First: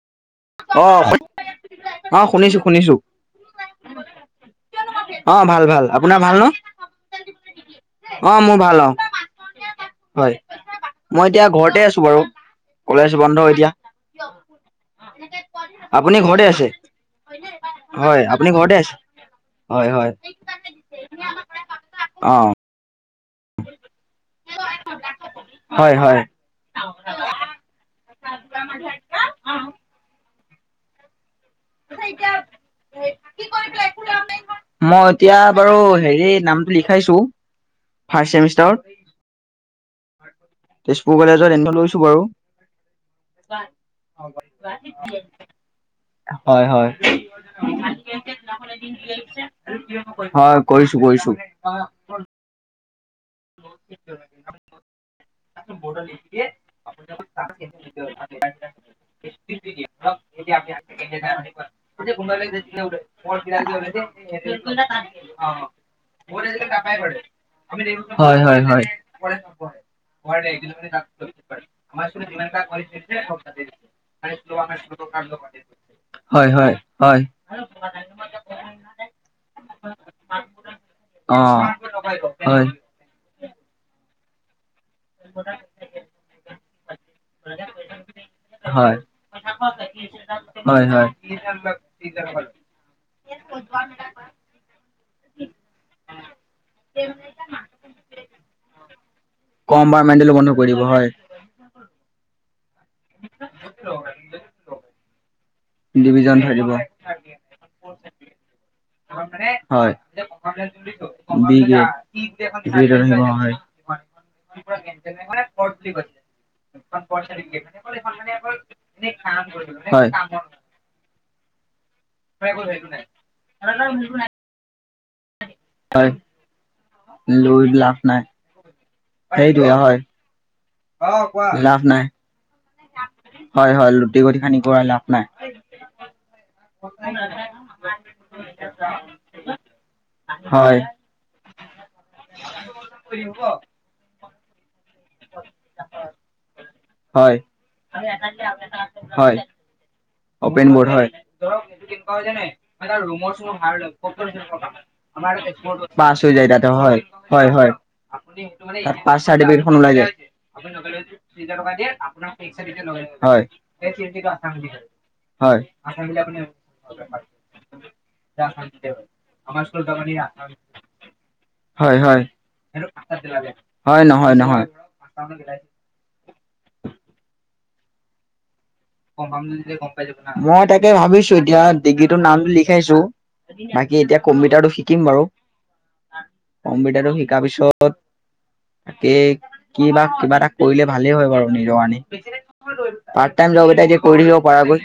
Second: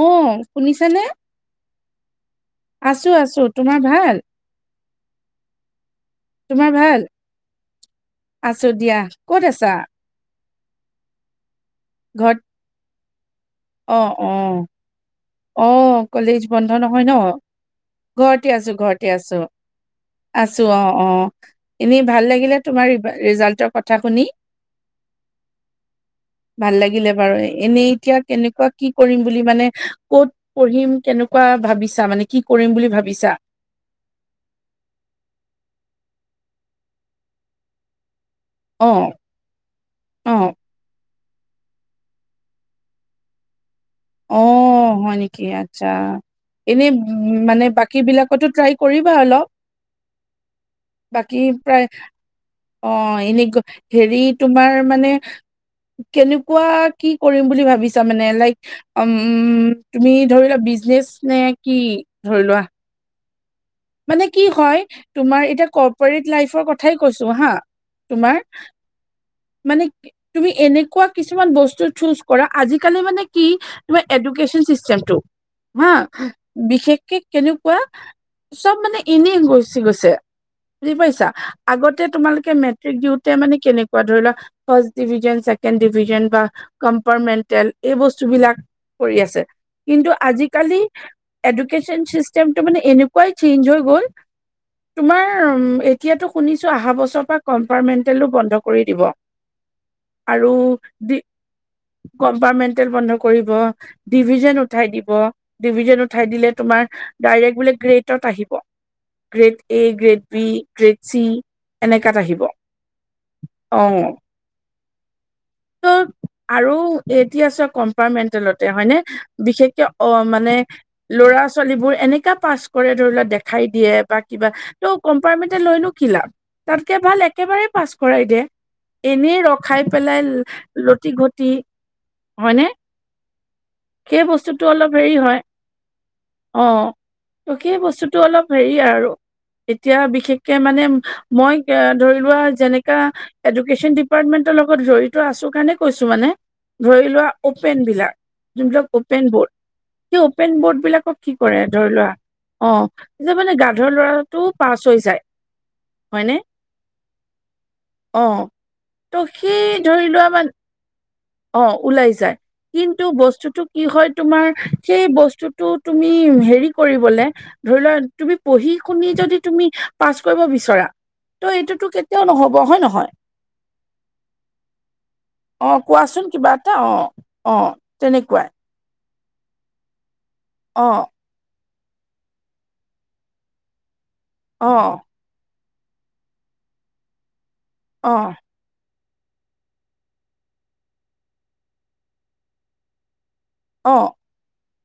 অ অ শুনিছানে অ শুনিছো শুনিছো আছো আছো তোমাৰ ভাল। অ ভাল ভাল আপোনাৰ ভাল ন। তোমাৰ ভাল? অ মোৰ আছো ভাল অ দিয়া কত আছ। হয় মই এতিয়া ঘৰতে আছো বাৰু কলেজ বন্ধ। এতিয়া অহ অ। অ আপুনি কলেজ ঘৰতে আছে বন্ধ নহয় ন হয় ঘৰতে আপুনি আছো আছে ঘৰতে আছো। হয় হয় আছো অ অ এনেই ভাল অ লাগিলে তোমাৰ। ৰিজাল্টৰ কথা শুনি। হয় হয় ভাল লাগিলে বাৰু এনেই এতিয়া কেনেকুৱা কি কৰিম বুলি মানে। ক'ত পঢ়িম কেনেকুৱা। ভাবিছা মানে কি কৰিম বুলি ভাবিছা? মই এতিয়া বাৰু। হেৰি নামটো লিখাইছো। ফাৰ্ষ্ট ছেমিষ্টাৰত। অহ। সুৰ কলেজত এনে লৈছো বাৰু। অ হয় নেকি আচ্ছা হয় এনে হয় মানে বাকী বিলাকতো ট্ৰাই কৰিবা অলপ হয় কৰিছো কৰিছো বাকী প্ৰায়। অ এনে হেৰি তোমাৰ মানে। কেনেকুৱা কি কৰিম বুলি ভাবিছা মানে লাইক। উম তুমি ধৰি লোৱা বিজনেচ নে কি ধৰি লোৱা। মানে কি হয় তোমাৰ এতিয়া কৰ্পৰেট লাইফৰ কথাই কাপাই প কৈছো হা আমি। তোমাৰ হয় হয় হয়। মানে অ হয়। তুমি এনেকুৱা কিছুমান বস্ত চোজ কৰা আজি কালি মানে কি তোমাৰ এডোকেচন। ছিষ্টেম টো হা বিশেষকে কেনেকুৱা। চব মানে এনেই গোছি গৈছে বুজি পাইছা আগতে তোমালোকে মেট্ৰিক। দিওতে মানে কেনেকোৱা ধৰি লোৱা ফ্ৰাষ্ট ডিজিটেল ছেকেণ্ড ডিজিটেল বা কম। পাৰ মেণ্টেল সেই বস্ত বিলাক হয়। কৰি আছে কিন্তু আজি কালি হয় হয়। এডোকেচন। ছিষ্টেম টো মানে এনেকুৱাই চেঞ্জ হৈ গ'ল। তোমাৰ এতিয়াতো শুনিছো অহা বছৰৰ পৰা কম্পাৰ্মেন্টেলো বন্ধ কৰি দিব। কম বাৰ মেণ্টেলো আৰু বন্ধ কৰিব হয়। দি গম। ডিপাৰ্টমেণ্টেল বন্ধ কৰিব ডিভিজন উঠাই দিব। ডিভিজন উঠাই দিলে তোমাৰ ডাইৰেক্ট বোলে গ্ৰেটত আহিব। Grade A, grade B, grade C এনেকাত আহিব। হয়। অ। [unintelligible] আৰু এতিয়া আছে কম্পাৰ্টমেন্টেলতে হয়নে বিশেষকে অ হয়, মানে ল'ৰা। ল'ৰা ছোৱালীবোৰ এনেকা। পাছ কৰে ধৰি লোৱা দেখাই দিয়ে বা কিবা ত' কম্পাৰ্টমেন্টেল লৈনো কি হয়, লাভ তাত। কে ভাল একেবাৰে লৈ পাছ লাভ নাই। কৰাই দে এনেই সেইটোৱে ৰখাই হয়, পেলাই। লতি ঘতি লাভ নাই। হয়নে। হয়, হয়, সেই লুটি-গতি খানি বস্তুটো কৰাই অলপ লাভ হেৰি নাই, হয়। অ ত সেই বস্তুটো অলপ হেৰি আৰু। এতিয়া বিশেষকে হয়, মানে মই ধৰি লোৱা যেনেকা এডুকেশন। ডিপাৰ্টমেণ্টৰ লগত জড়িত আছো কাৰণে কৈছো মানে ধৰি লোৱা হয়। অপেন বিলাক যোনবিলাক অপেন বৰ্ড হয়। সেই অপেন বৰ্ড হয়। বিলাকক কি কৰে ধৰক এইটো ধৰি লোৱা কেনেকুৱা হয় জানে অ মই তাৰ ৰুমৰ যে চুমৰ মানে ভাড়া গাধৰ লৈ লৰাটো পাছ হৈ যায় পাছ হৈ হয়নে যায় ততে হয় হয় হয় অ পাছ ত' সেই চাৰ্টিফিকেটখন [inaudible] ধৰি লোৱা মান [unintelligible] অ ওলাই যায় কিন্তু হয় বস্তুতটো কি হয় তোমাৰ সেই হয় বস্তুটো তুমি হেৰি কৰিবলে ধৰিলোৱা তুমি পঢ়ি শুনি যদি তুমি পাছ কৰিব বিচৰা ত এইটোতো হয় কেতিয়াও হয় নহব হয় নহয় হয় নহয় নহয়। অ কোৱা চোন কিবা এটা অ অ তেনেকুৱাই গ পাম গম পাই যাব মই অ তাকে ভাবিছো এতিয়া ডিগ্ৰীটোৰ নামটো লিখাইছো বাকী এতিয়া কম্পিউটাৰটো অ শিকিম বাৰু কম্পিউটাৰটো শিকাৰ পিচত অহ তাকেই কি বা কিবা এটা কৰিলে ভালেই হয় বাৰু নিজৰ কাৰণে পাৰ্ট টাইম জব কৰি অ থাকিব পৰা গৈ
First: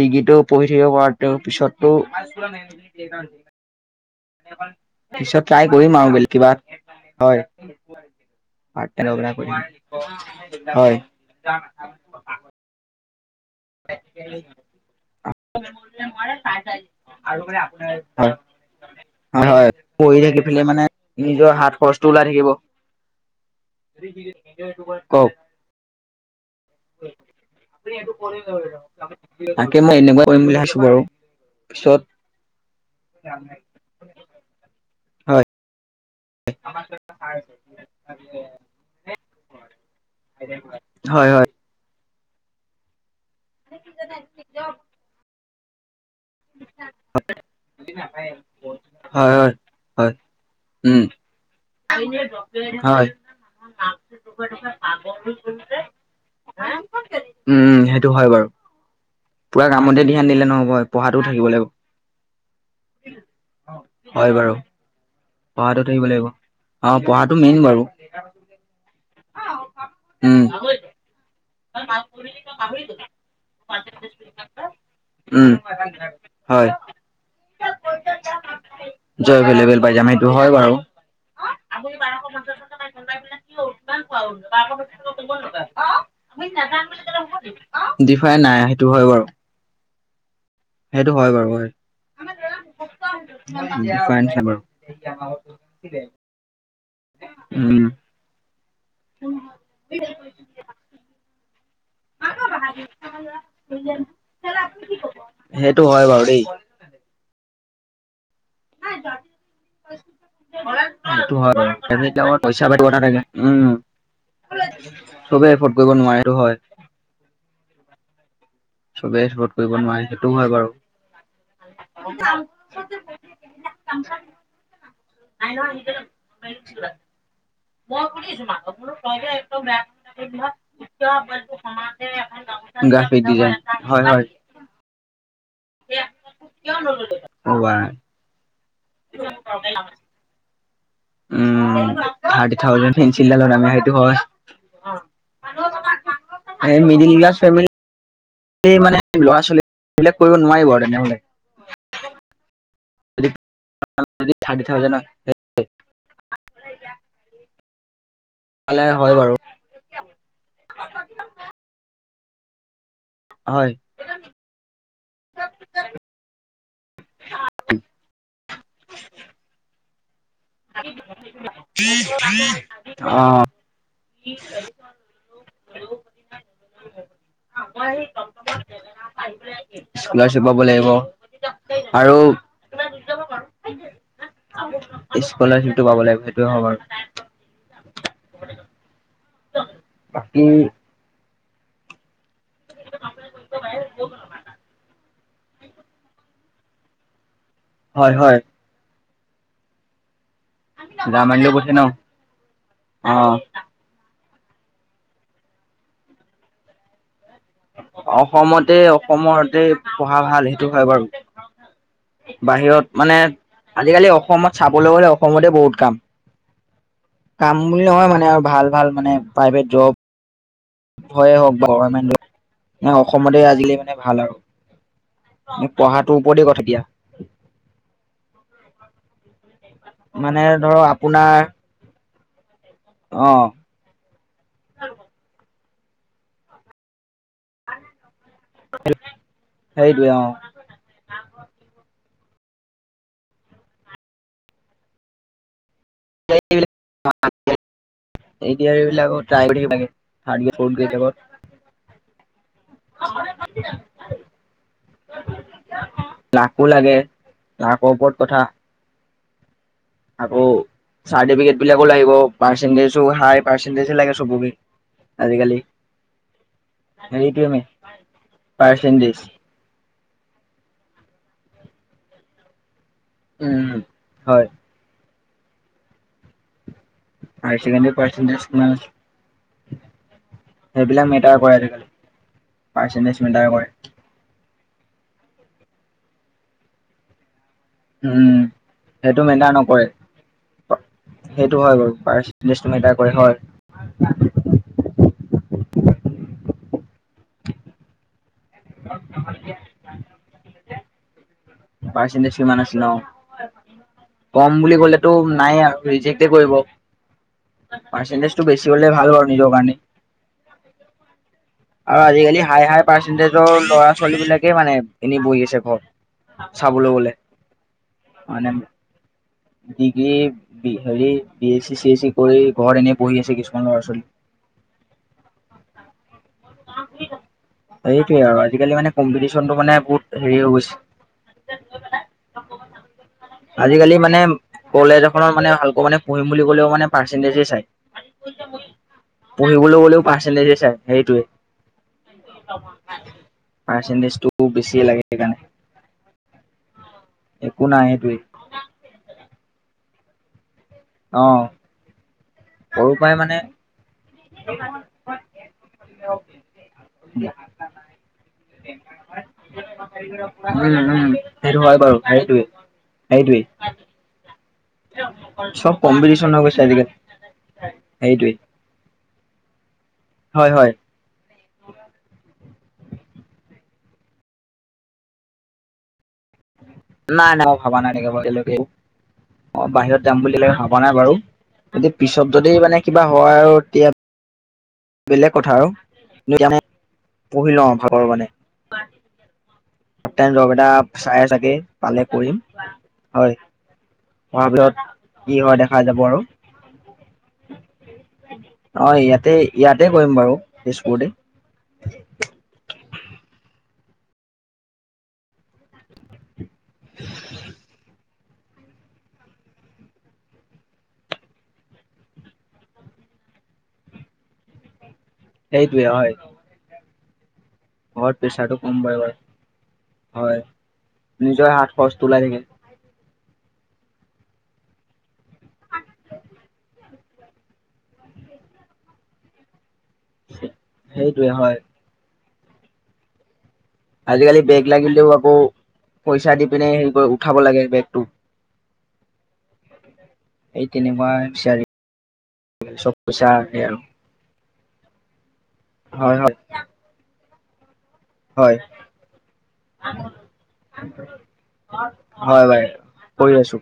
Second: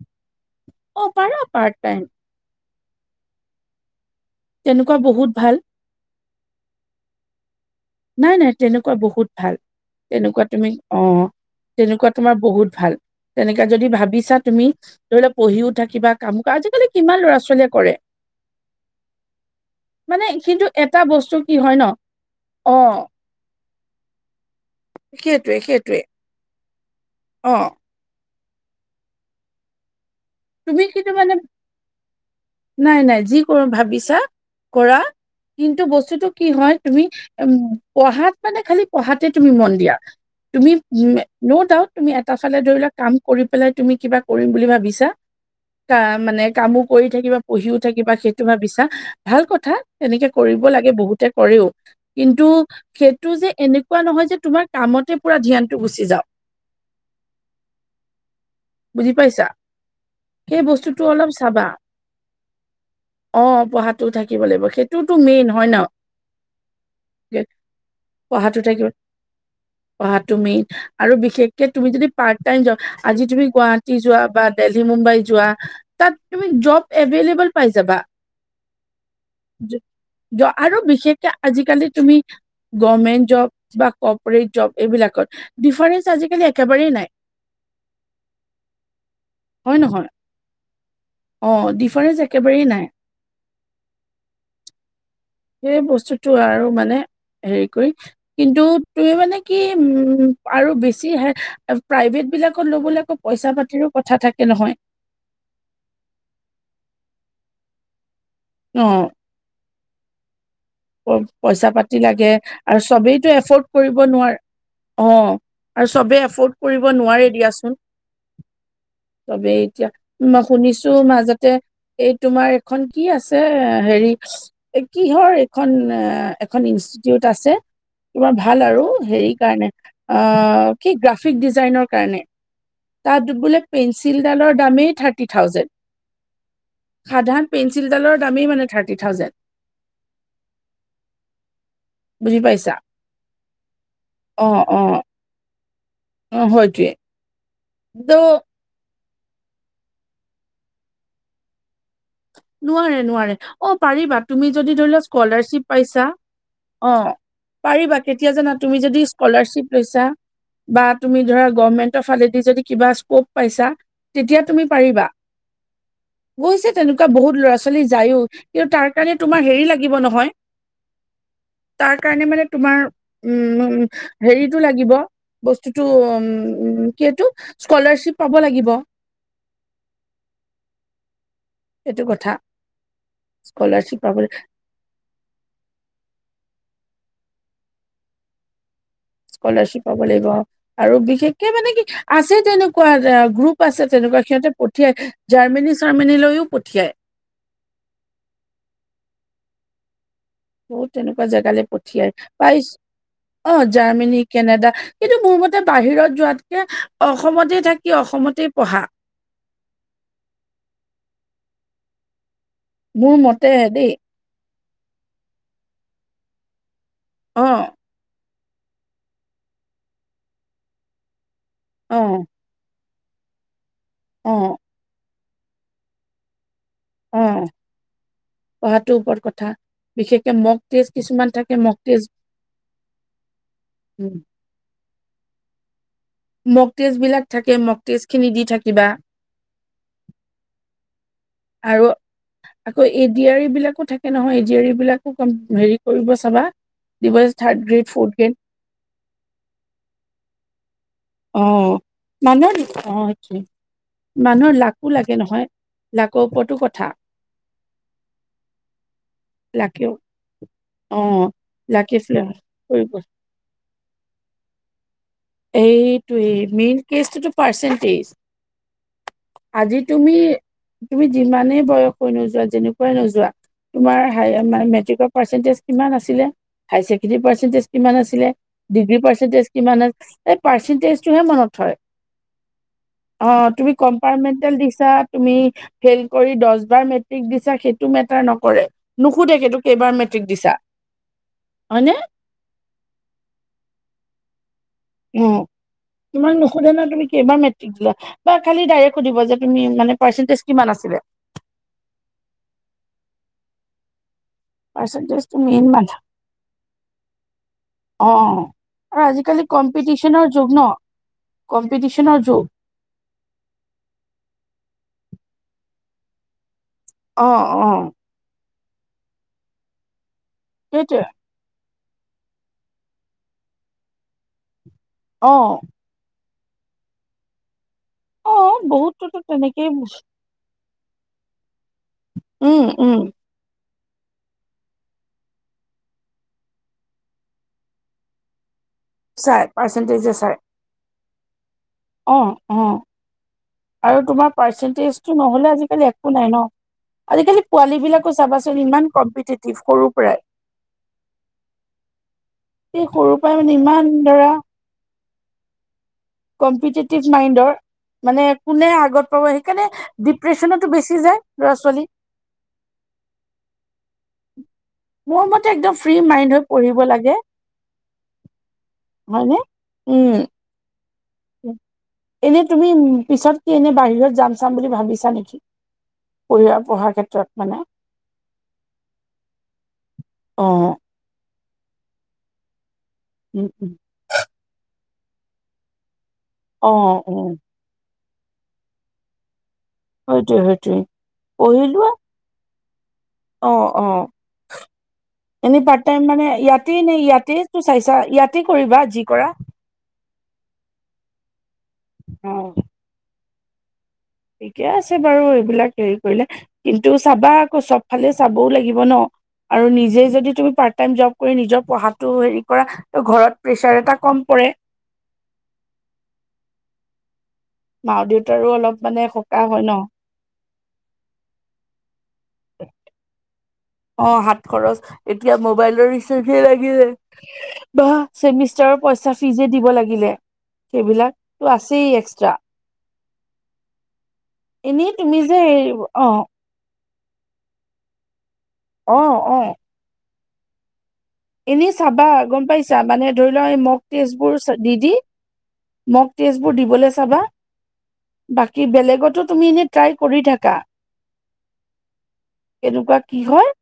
ডিগ্ৰীটো পঢ়ি থাকিব অ পৰাটো পাৰা পাৰ্ট পিছতো টাইম [unintelligible] তেনেকুৱা বহুত পিছত ভাল ট্ৰাই কৰিম আৰু বলেগ কিবা হয় নাই-নাই পাৰ্ট তেনেকুৱা টাইম জব বহুত এটা কৰিম। ভাল তেনেকুৱা তুমি হয়। হয়। অ তেনেকুৱা তোমাৰ বহুত ভাল তেনেকে যদি ভাবিছা তুমি ধৰি লোৱা পঢ়িও থাকিবা কাম কাজ আজিকালি কিমান ল'ৰা-ছোৱালীয়ে কৰে হয়-হয়-হয় পঢ়ি মানে থাকি পেলে কিন্তু মানে নিজৰ হাত খৰচটো ওলাই থাকিব অঁ [inaudible] কওক? সেইটোৱেই-সেইটোৱেই। তাকে মই এনেকুৱা কৰিম বুলি ভাবিছো বাৰু পিছত নাই-নাই যি কৰোঁ ভাবিছা কৰা হয় কিন্তু বস্তুটো কি হয় তুমি উম পঢ়াত মানে খালি পঢ়াতে তুমি মন দিয়া তুমি হয় হয়। ন ডাউট তুমি এটা ফালে ধৰি লোৱা কাম কৰি পেলাই তুমি কিবা কৰিম বুলি ভাবিছা ক মানে কামো কৰি থাকিবা পঢ়িও থাকিবা সেইটো ভাবিছা হয় ভাল হয় কথা হয় তেনেকে কৰিব লাগে উম বহুতে কৰেও কিন্তু হয়। সেইটো যে এনেকুৱা নহয় যে তোমাৰ কামতে পুৰা ধ্যানটো গুচি যাওক উম সেইটো হয় বাৰু বুজি পাইছা পুৰা কামতে দি ধ্যান দিলে সেই নহ'ব বস্তুটো পঢ়াতো অলপ থাকিব চাবা লাগিব। অ পঢ়াটো হয় থাকিব বাৰু লাগিব সেইটোতো মেইন হয় ন? পঢ়াটো থাকিব লাগিব অ পঢ়াটো মেইন বাৰু। পঢ়াটো থাকিব পঢ়াটো উম মেইন আৰু বিশেষ কে তুমি যদি পাৰ্ট টাইম যা আজি তুমি গুৱাহাটী যোৱা বা দেলহি মুম্বাই যোৱা উম তাত তুমি হয় জব এভেলেভল পাই যাবা। হয় [unintelligible] পাই যাম সেইটো বাৰু আৰু বিশেষকে আজিকালি তুমি গভমেন্ট জব বা কপ ৰেট জব এইবিলাকত ডিফাৰেণ্ট ডিফাৰেণ্ট নাই সেইটো হয় বাৰু। হয় নহয় সেইটো হয় বাৰু অ হয় ডিফাৰেন্ঞ্চ একেবাৰেই নাই [unintelligible] সেই বস্তুটো আৰু মানে হেৰি উম কৰি কিন্তু তুমি মানে কি উম আৰু বেছি হে প্ৰাইভেটবিলাকত ল'বলৈ আকৌ পইচা পাতিৰো কথা থাকে নহয় [inaudible] সেইটো হয় বাৰু দেই অ'। হয়। সেইটো বাৰু পইচা-পাতি প্ৰাইভেট লাগে, লগত পইচা পাতি আৰু কথা থাকে চবেইতো এফৰ্ড উম কৰিব নোৱাৰে। অ' চবে এফৰ্ড কৰিব আৰু নোৱাৰে চবে সেইটো হয় এফৰ্ড কৰিব নোৱাৰে দিয়াচোন। চবেই। চবে এতিয়া, মই শুনিছো মাজতে, এই তোমাৰ এখন কি আছে হেৰি! কিহৰ এইখন, এ এখন ইনষ্টিটিউট আছে তোমাৰ ভাল আৰু। হেৰি কাৰণে কাম এটা আ কৰিলি নহয়, কি কিয় গ্ৰাফিক বলতো ডিজাইনৰ কাৰণে গ্ৰাফিক তাত ডিজাইন বোলে হয় হয় পেঞ্চিলডালৰ দামেই থাৰ্টি থাউজেণ্ড। সাধাৰণ অ বা পেঞ্চিলডালৰ দামেই মানে থাৰ্টি থাউজেণ্ড। উম বুজি থাৰ্টি পাইছা থাউজেণ্ড পেঞ্চিলডালৰ দামেই, সেইটো অ অ হয়। অ হয়টোৱে মিডিল ক্লাছ ফেমেলি ত এই মানে ল'ৰা-ছোৱালী, এইবিলাক কৰিব নোৱাৰিব আৰু তেনেহ'লে। নোৱাৰে যদি নোৱাৰে। অ' পাৰিবা, তুমি থাৰ্টি যদি ধৰি থাউজেণ্ড লোৱা হয় তেতিয়াহ'লে স্কলাৰশ্বিপ পাইছা! অ' পাৰিবা। তেতিয়া জানা, তুমি যদি হয় বাৰু স্কলাৰশ্বিপ লৈছা! বা তুমি ধৰা গভৰ্মেন লেদি যদি কিবা স্কোপ পাইছা, হয় তেতিয়া তুমি পাৰিবা। তেনেকুৱা বহুত ল'ৰা-ছোৱালী যায়ও, কিন্তু তাৰ কাৰণে তোমাৰ হেৰি লাগিব নহয়! তাৰ কাৰণে মানে তোমাৰ, অ উম। হেৰিটো লাগিব, বস্তুটো উ কি এইটো, স্কলাৰশ্বিপ পাব লাগিব! স্কলাৰশ্বিপ পাব লাগিব! সেইটো কথা আৰু স্কলাৰশ্বিপটো পাব স্কলাৰশ্বিপ পাব লাগিব সেইটোৱে হয় বাৰু। [unintelligible] স্কলাৰশ্বিপ পাব লাগিব, বাকী আৰু বিশেষকে মানে কি, আছে। তেনেকুৱা গ্ৰুপ আছে তেনেকুৱা, সিহঁতে পঠিয়ায়। জাৰ্মানী চাৰমিনিলৈও পঠিয়ায়। হয় হয়। বহুত তেনেকুৱা ৰামানন্দ জেগালৈ কৈছে ন পঠিয়ায়। পাইছোঁ অ' জাৰমানি কেনেদা, কিন্তু মোৰ মতে বাহিৰত যোৱাতকে অস অসমতে, অসমতে পঢ়া ভাল সেইটো হয় বাৰু। বাহিৰত মোৰ মানে, মতেহে দেই আজিকালি অসমত চাবলৈ গ'লে অসমতে বহুত কাম। অ কাম বুলি নহয় মানে, আৰু ভাল ভাল মানে প্ৰাইভেট জব। [unintelligible] হওক আৰু অ [unintelligible] অসমতে আজিকালি মানে ভাল অ আৰু। মোক পঢ়াটো ওপৰতে কথা এতিয়া। অ' পঢ়াটোৰ ওপৰত কথা। বিশেষকে মানে ধৰক মকটেষ্ট আপোনাৰ কিছুমান থাকে, মকটেষ্ট অ'। মকটেষ্টবিলাক থাকে, মকটেষ্ট সেইটোৱে অ'। আৰু আকৌ এডিয়াৰীবিলাকো থাকে নহয়, এডিয়াৰীবিলাকো কম হেৰি কৰিব চাবা! দিব [unintelligible] থাৰ্ড ট্ৰাই গ্ৰেড ফৰ্থ কৰি গ্ৰেড থাকিব লাগে, থাৰ্ড গ্ৰেড, ফৰ্থ গ্ৰেডবিলাকৰ অ'। মানুহৰ মানুহৰ লাকো লাগে নহয়! লাকৰ ওপৰতো কথা ৰ ওপৰত কথা। লাকেও আকৌ অ চাৰ্টিফিকেটবিলাকো লাকি লাগিব, ফ্লেভাৰ কৰিব পাৰ্চেন্টেজো হাই, পাৰ্চেন্টেজ লাগে চবকে। আজিকালি এইটোৱেই, মেইন কেচটোতো হেৰিটোৱে মেইন পাৰ্চেণ্টেজ। পাৰ্চেন্টেজ আজি তুমি তুমি যিমানে বয়স হৈ নোযোৱা যেনেকুৱাই নোযোৱা উম তোমাৰ হ হয় মানে মেট্ৰিকৰ পাৰ্চেন্টেজ কিমান আছিলে? High secondary higher percentage secondary কিমান আছিলে, পাৰ্চেন্টেজ কিমান আছে ডিগ্ৰী পাৰ্চেন্টেজ কিমান আছ এ সেইবিলাক পাৰচেণ্টেজটোহে মেটাৰ মনত কৰে থয়। আজিকালি পাৰ্চেন্টেজ মেটাৰ অঁ কৰে তুমি কম্পাৰমেণ্ট দিছা, তুমি ফেইল কৰি দচ বাৰ মেট্ৰিক দিছা সেইটো মেটাৰ উম নকৰে, সেইটো নোশোধেই মেটাৰ নকৰে কেইবাৰ মেট্ৰিক দিছা। সেইটো হয় হয়নে বাৰু পাৰচেণ্টেজ মেটাৰ কৰে হয়। উম, তোমাক নোশোধে ন তুমি কেইবাৰ মেট্ৰিক দিয়া। বা খালি ডাইৰেক্ট সুধিব যে তুমি মানে পাৰ্চেণ্টেজ কিমান আছিল? পাৰ্চেণ্টেজ কিমান আছিল অ? কম বুলি কলেটো পাৰ্চেন্টেজটো নাই মেইন মানে আৰু ৰিজেক্টে কৰিব। অ পাৰ্চেণ্টেজটো বেছি হলে আৰু ভাল বাৰু আজিকালি নিজৰ কাৰনে। কম্পিটিচনৰ যুগ ন আৰু কম্পিটিচনৰ আজিকালি যুগ হাই হাই পাৰ্চেন্টেজৰ ল'ৰা- ছোৱালী বিলাকে মানে এনেই বহি আছে ঘৰত। চাবলৈ গলে অ অ মানে দিঘে বি এ সেইটোৱে হেৰি B S C C S C কৰি ঘৰত এনেই পঢ়ি আছে কিছুমান ল'ৰা-ছোৱালী অঁ অঁ তোমালোকৰ কাম ঠিক আছে। সেইটোৱে অ আৰু আজিকালি মানে বহুততো কম্পিটিচনটো তেনেকেই মানে বহুত হেৰি হৈ গৈছে যাৰ যাৰ জাগা উম উম। আজিকালি মানে কলেজ এখনৰ মানে ভালকৈ মানে পঢ়িম বুলি ক'লেও মানে পাৰ্চেন্টেজে চাই। চাই পঢ়িবলৈ গ'লেও পাৰ্চেণ্টেজে চাই পাৰ্চেন্টেজে সেইটোৱে অঁ অঁ আৰু পাৰ্চেন্টেজটো তোমাৰ বেছিয়ে লাগে পাৰ্চেন্টেজটো সেইকাৰণে নহ'লে আজিকালি একো নাই ন। আজিকালি একো পোৱালী নাই বিলাকো সেইটোৱে চাবাচোন ইমান কম্পিটিটিভ সৰুৰ অ পৰাই সৰুৰ পৰাই মানে ইমান দৰা [unintelligible] কম্পিটিটিভ মাইণ্ডৰ। মানে কোনে আগত পাব সেইকাৰণে ডিপ্ৰেছনতো উম বেছি যায় ল'ৰা-ছোৱালী। সেইটোৱেই মোৰ মতে একদম ফ্ৰী মাইণ্ড হৈ গৈছে পঢ়িব আজিকালি লাগে। সেইটোৱে হয়নে উম হয় হয় হয় এনে তুমি উম পিছত কি এনে বাহিৰত যাম-চাম বুলি ভাবিছা নেকি কৰোবাত নাই নাই মই ভবা নাই তেনেকে বাৰু এতিয়ালৈকেও, অ বাহিৰত যাম বুলি অ ভবা নাই বাৰু যদি পিছত যদি মানে কিবা হয় উম আৰু উম তেতিয়া বেলেগ কথা আৰু কিন্তু এতিয়া অ অ মানে পঢ়ি লওঁ ভাগৰৱানে পাৰ্ট সেইটোৱে টাইম জব এটা সেইটোৱে চাই এ চাগে পঢ়ি লোৱা পালে কৰিম। হয় অ অ হোৱাৰ পিছত কি হয় এনে দেখা পাৰ্ট যাব টাইম আৰু মানে ইয়াতেই নে ইয়াতেই তো চাইছা ইয়াতেই কৰিবা যি কৰা। তাতে কৰিম বাৰু তেজপুৰতে অঁ। ঠিকে আছে বাৰু এইবিলাক হেৰি কৰিলে আহ্ কিন্তু চাবা আকৌ চব ফালে চাবও লাগিব ন আৰু নিজেই যদি তুমি পাৰ্ট টাইম জব কৰি নিজৰ পঢ়াটো হেৰি আহ্ কৰা ঘৰত প্ৰেচাৰ এটা কম পৰে। [inaudible] সেইটোৱে হয়। মা ঘৰত দেউতাৰো প্ৰেচাৰটো অলপ কম পৰে মানে বাৰু, সকাহ হয় ন হয় নিজৰ হাত খৰচটো ওলাই থাকে। [inaudible] অ, হাত খৰচ এতিয়া মোবাইলৰ ৰিচাৰ্জে লাগি যায়, আহ বা ছেমিষ্টাৰৰ পঢ়া এক্সট্ৰা ফিজে দিব লাগিলে সেইবিলাক সেইটোৱে ত' হয় আছেই এক্সট্ৰা আজিকালি বেক এনেই লাগিলেওঁ তুমি আকৌ যে অ পইচা দি পিনে হেৰি কৰি উঠাব লাগে বেকটো। অঁ অ এই তেনেকুৱা বিচাৰি এনে চাবা গম পাইছা চব মানে পইচা ধৰি লোৱা এই আহে আৰু মক টেষ্টবোৰচ তো ডি জি মক হয় টেষ্টবোৰ দিবলৈ চাবা হয় বাকী বেলেগতো তুমি এনে ট্ৰাই কৰি থাকা। হয় হয় বাই এনেকুৱা কি কৰি হয় আছো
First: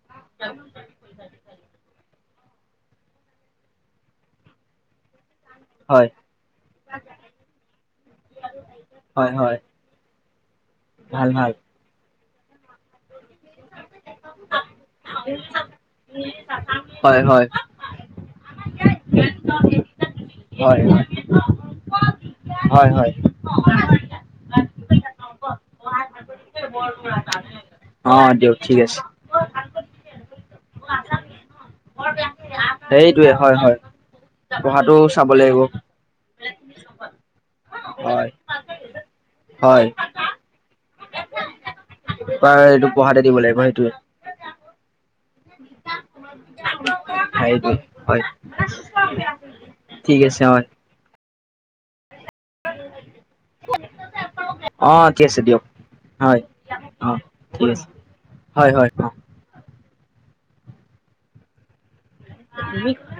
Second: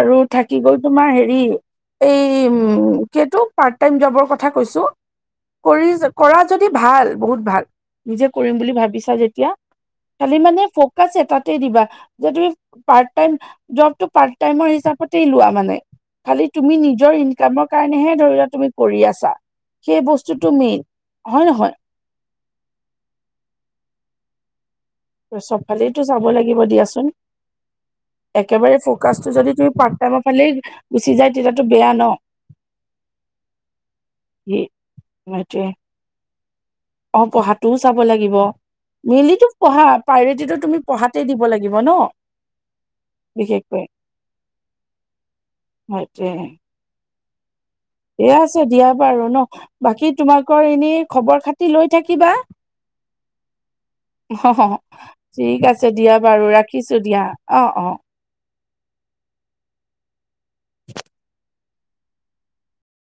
আৰু থাকি গল তোমাৰ হেৰি এই এ উম উ উ এইটো পাৰ্ট টাইম জবৰ কথা কৈছো। কৰি হয় য কৰা যদি ভাল বহুত ভাল নিজে কৰিম বুলি ভাবিছা হয় যেতিয়া হয় খালি মানে ফকাচ ভাল ভাল এটাতে দিবা যে তুমি পাৰ্ট টাইম আহ জবটো পাৰ্ট টাইমৰ হিচাপতে লোৱা মানে খালি তুমি নিজৰ হয় ইনকামৰ কাৰণেহে ধৰিলোৱা তুমি কৰি আছা। সেই বস্তুটো মেইন হয় নহয়। হয় হয়। অঁ হয় হয় দিয়া। চবফালেইতো চাব লাগিব দিয়াচোন, অ দিয়ক ঠিক একেবাৰে আছে ফকাচটো যদি তুমি পাৰ কবাৰ ফালে গুচি যায় তেতিয়াতো বেয়া ন। সেইটোৱেই হয় হয় সি পঢ়াটো চাব লাগিব। সেইটোৱে অ পঢ়াটোও চাব হয় লাগিব, ডেইলি ত হয় পঢ়া প্ৰাইভেটিতো তুমি পঢ়াতে দিব লাগিব ন। প্ৰায় এইটো পঢ়াতে দিব লাগিব সেইটোৱেই। মতে হয় দে। এয়া আছোঁ দিয়া বাৰু ন বাকী ঠিক আছে হয়, তোমালোকৰ এনেই খবৰ খাত তি লৈ থাকিবা। অ ঠিক আছে দিয়া হয়, বাৰু ৰাখিছোঁ দিয়া অ ঠিক আছে, অ। হয় হ'য় অ। তুমি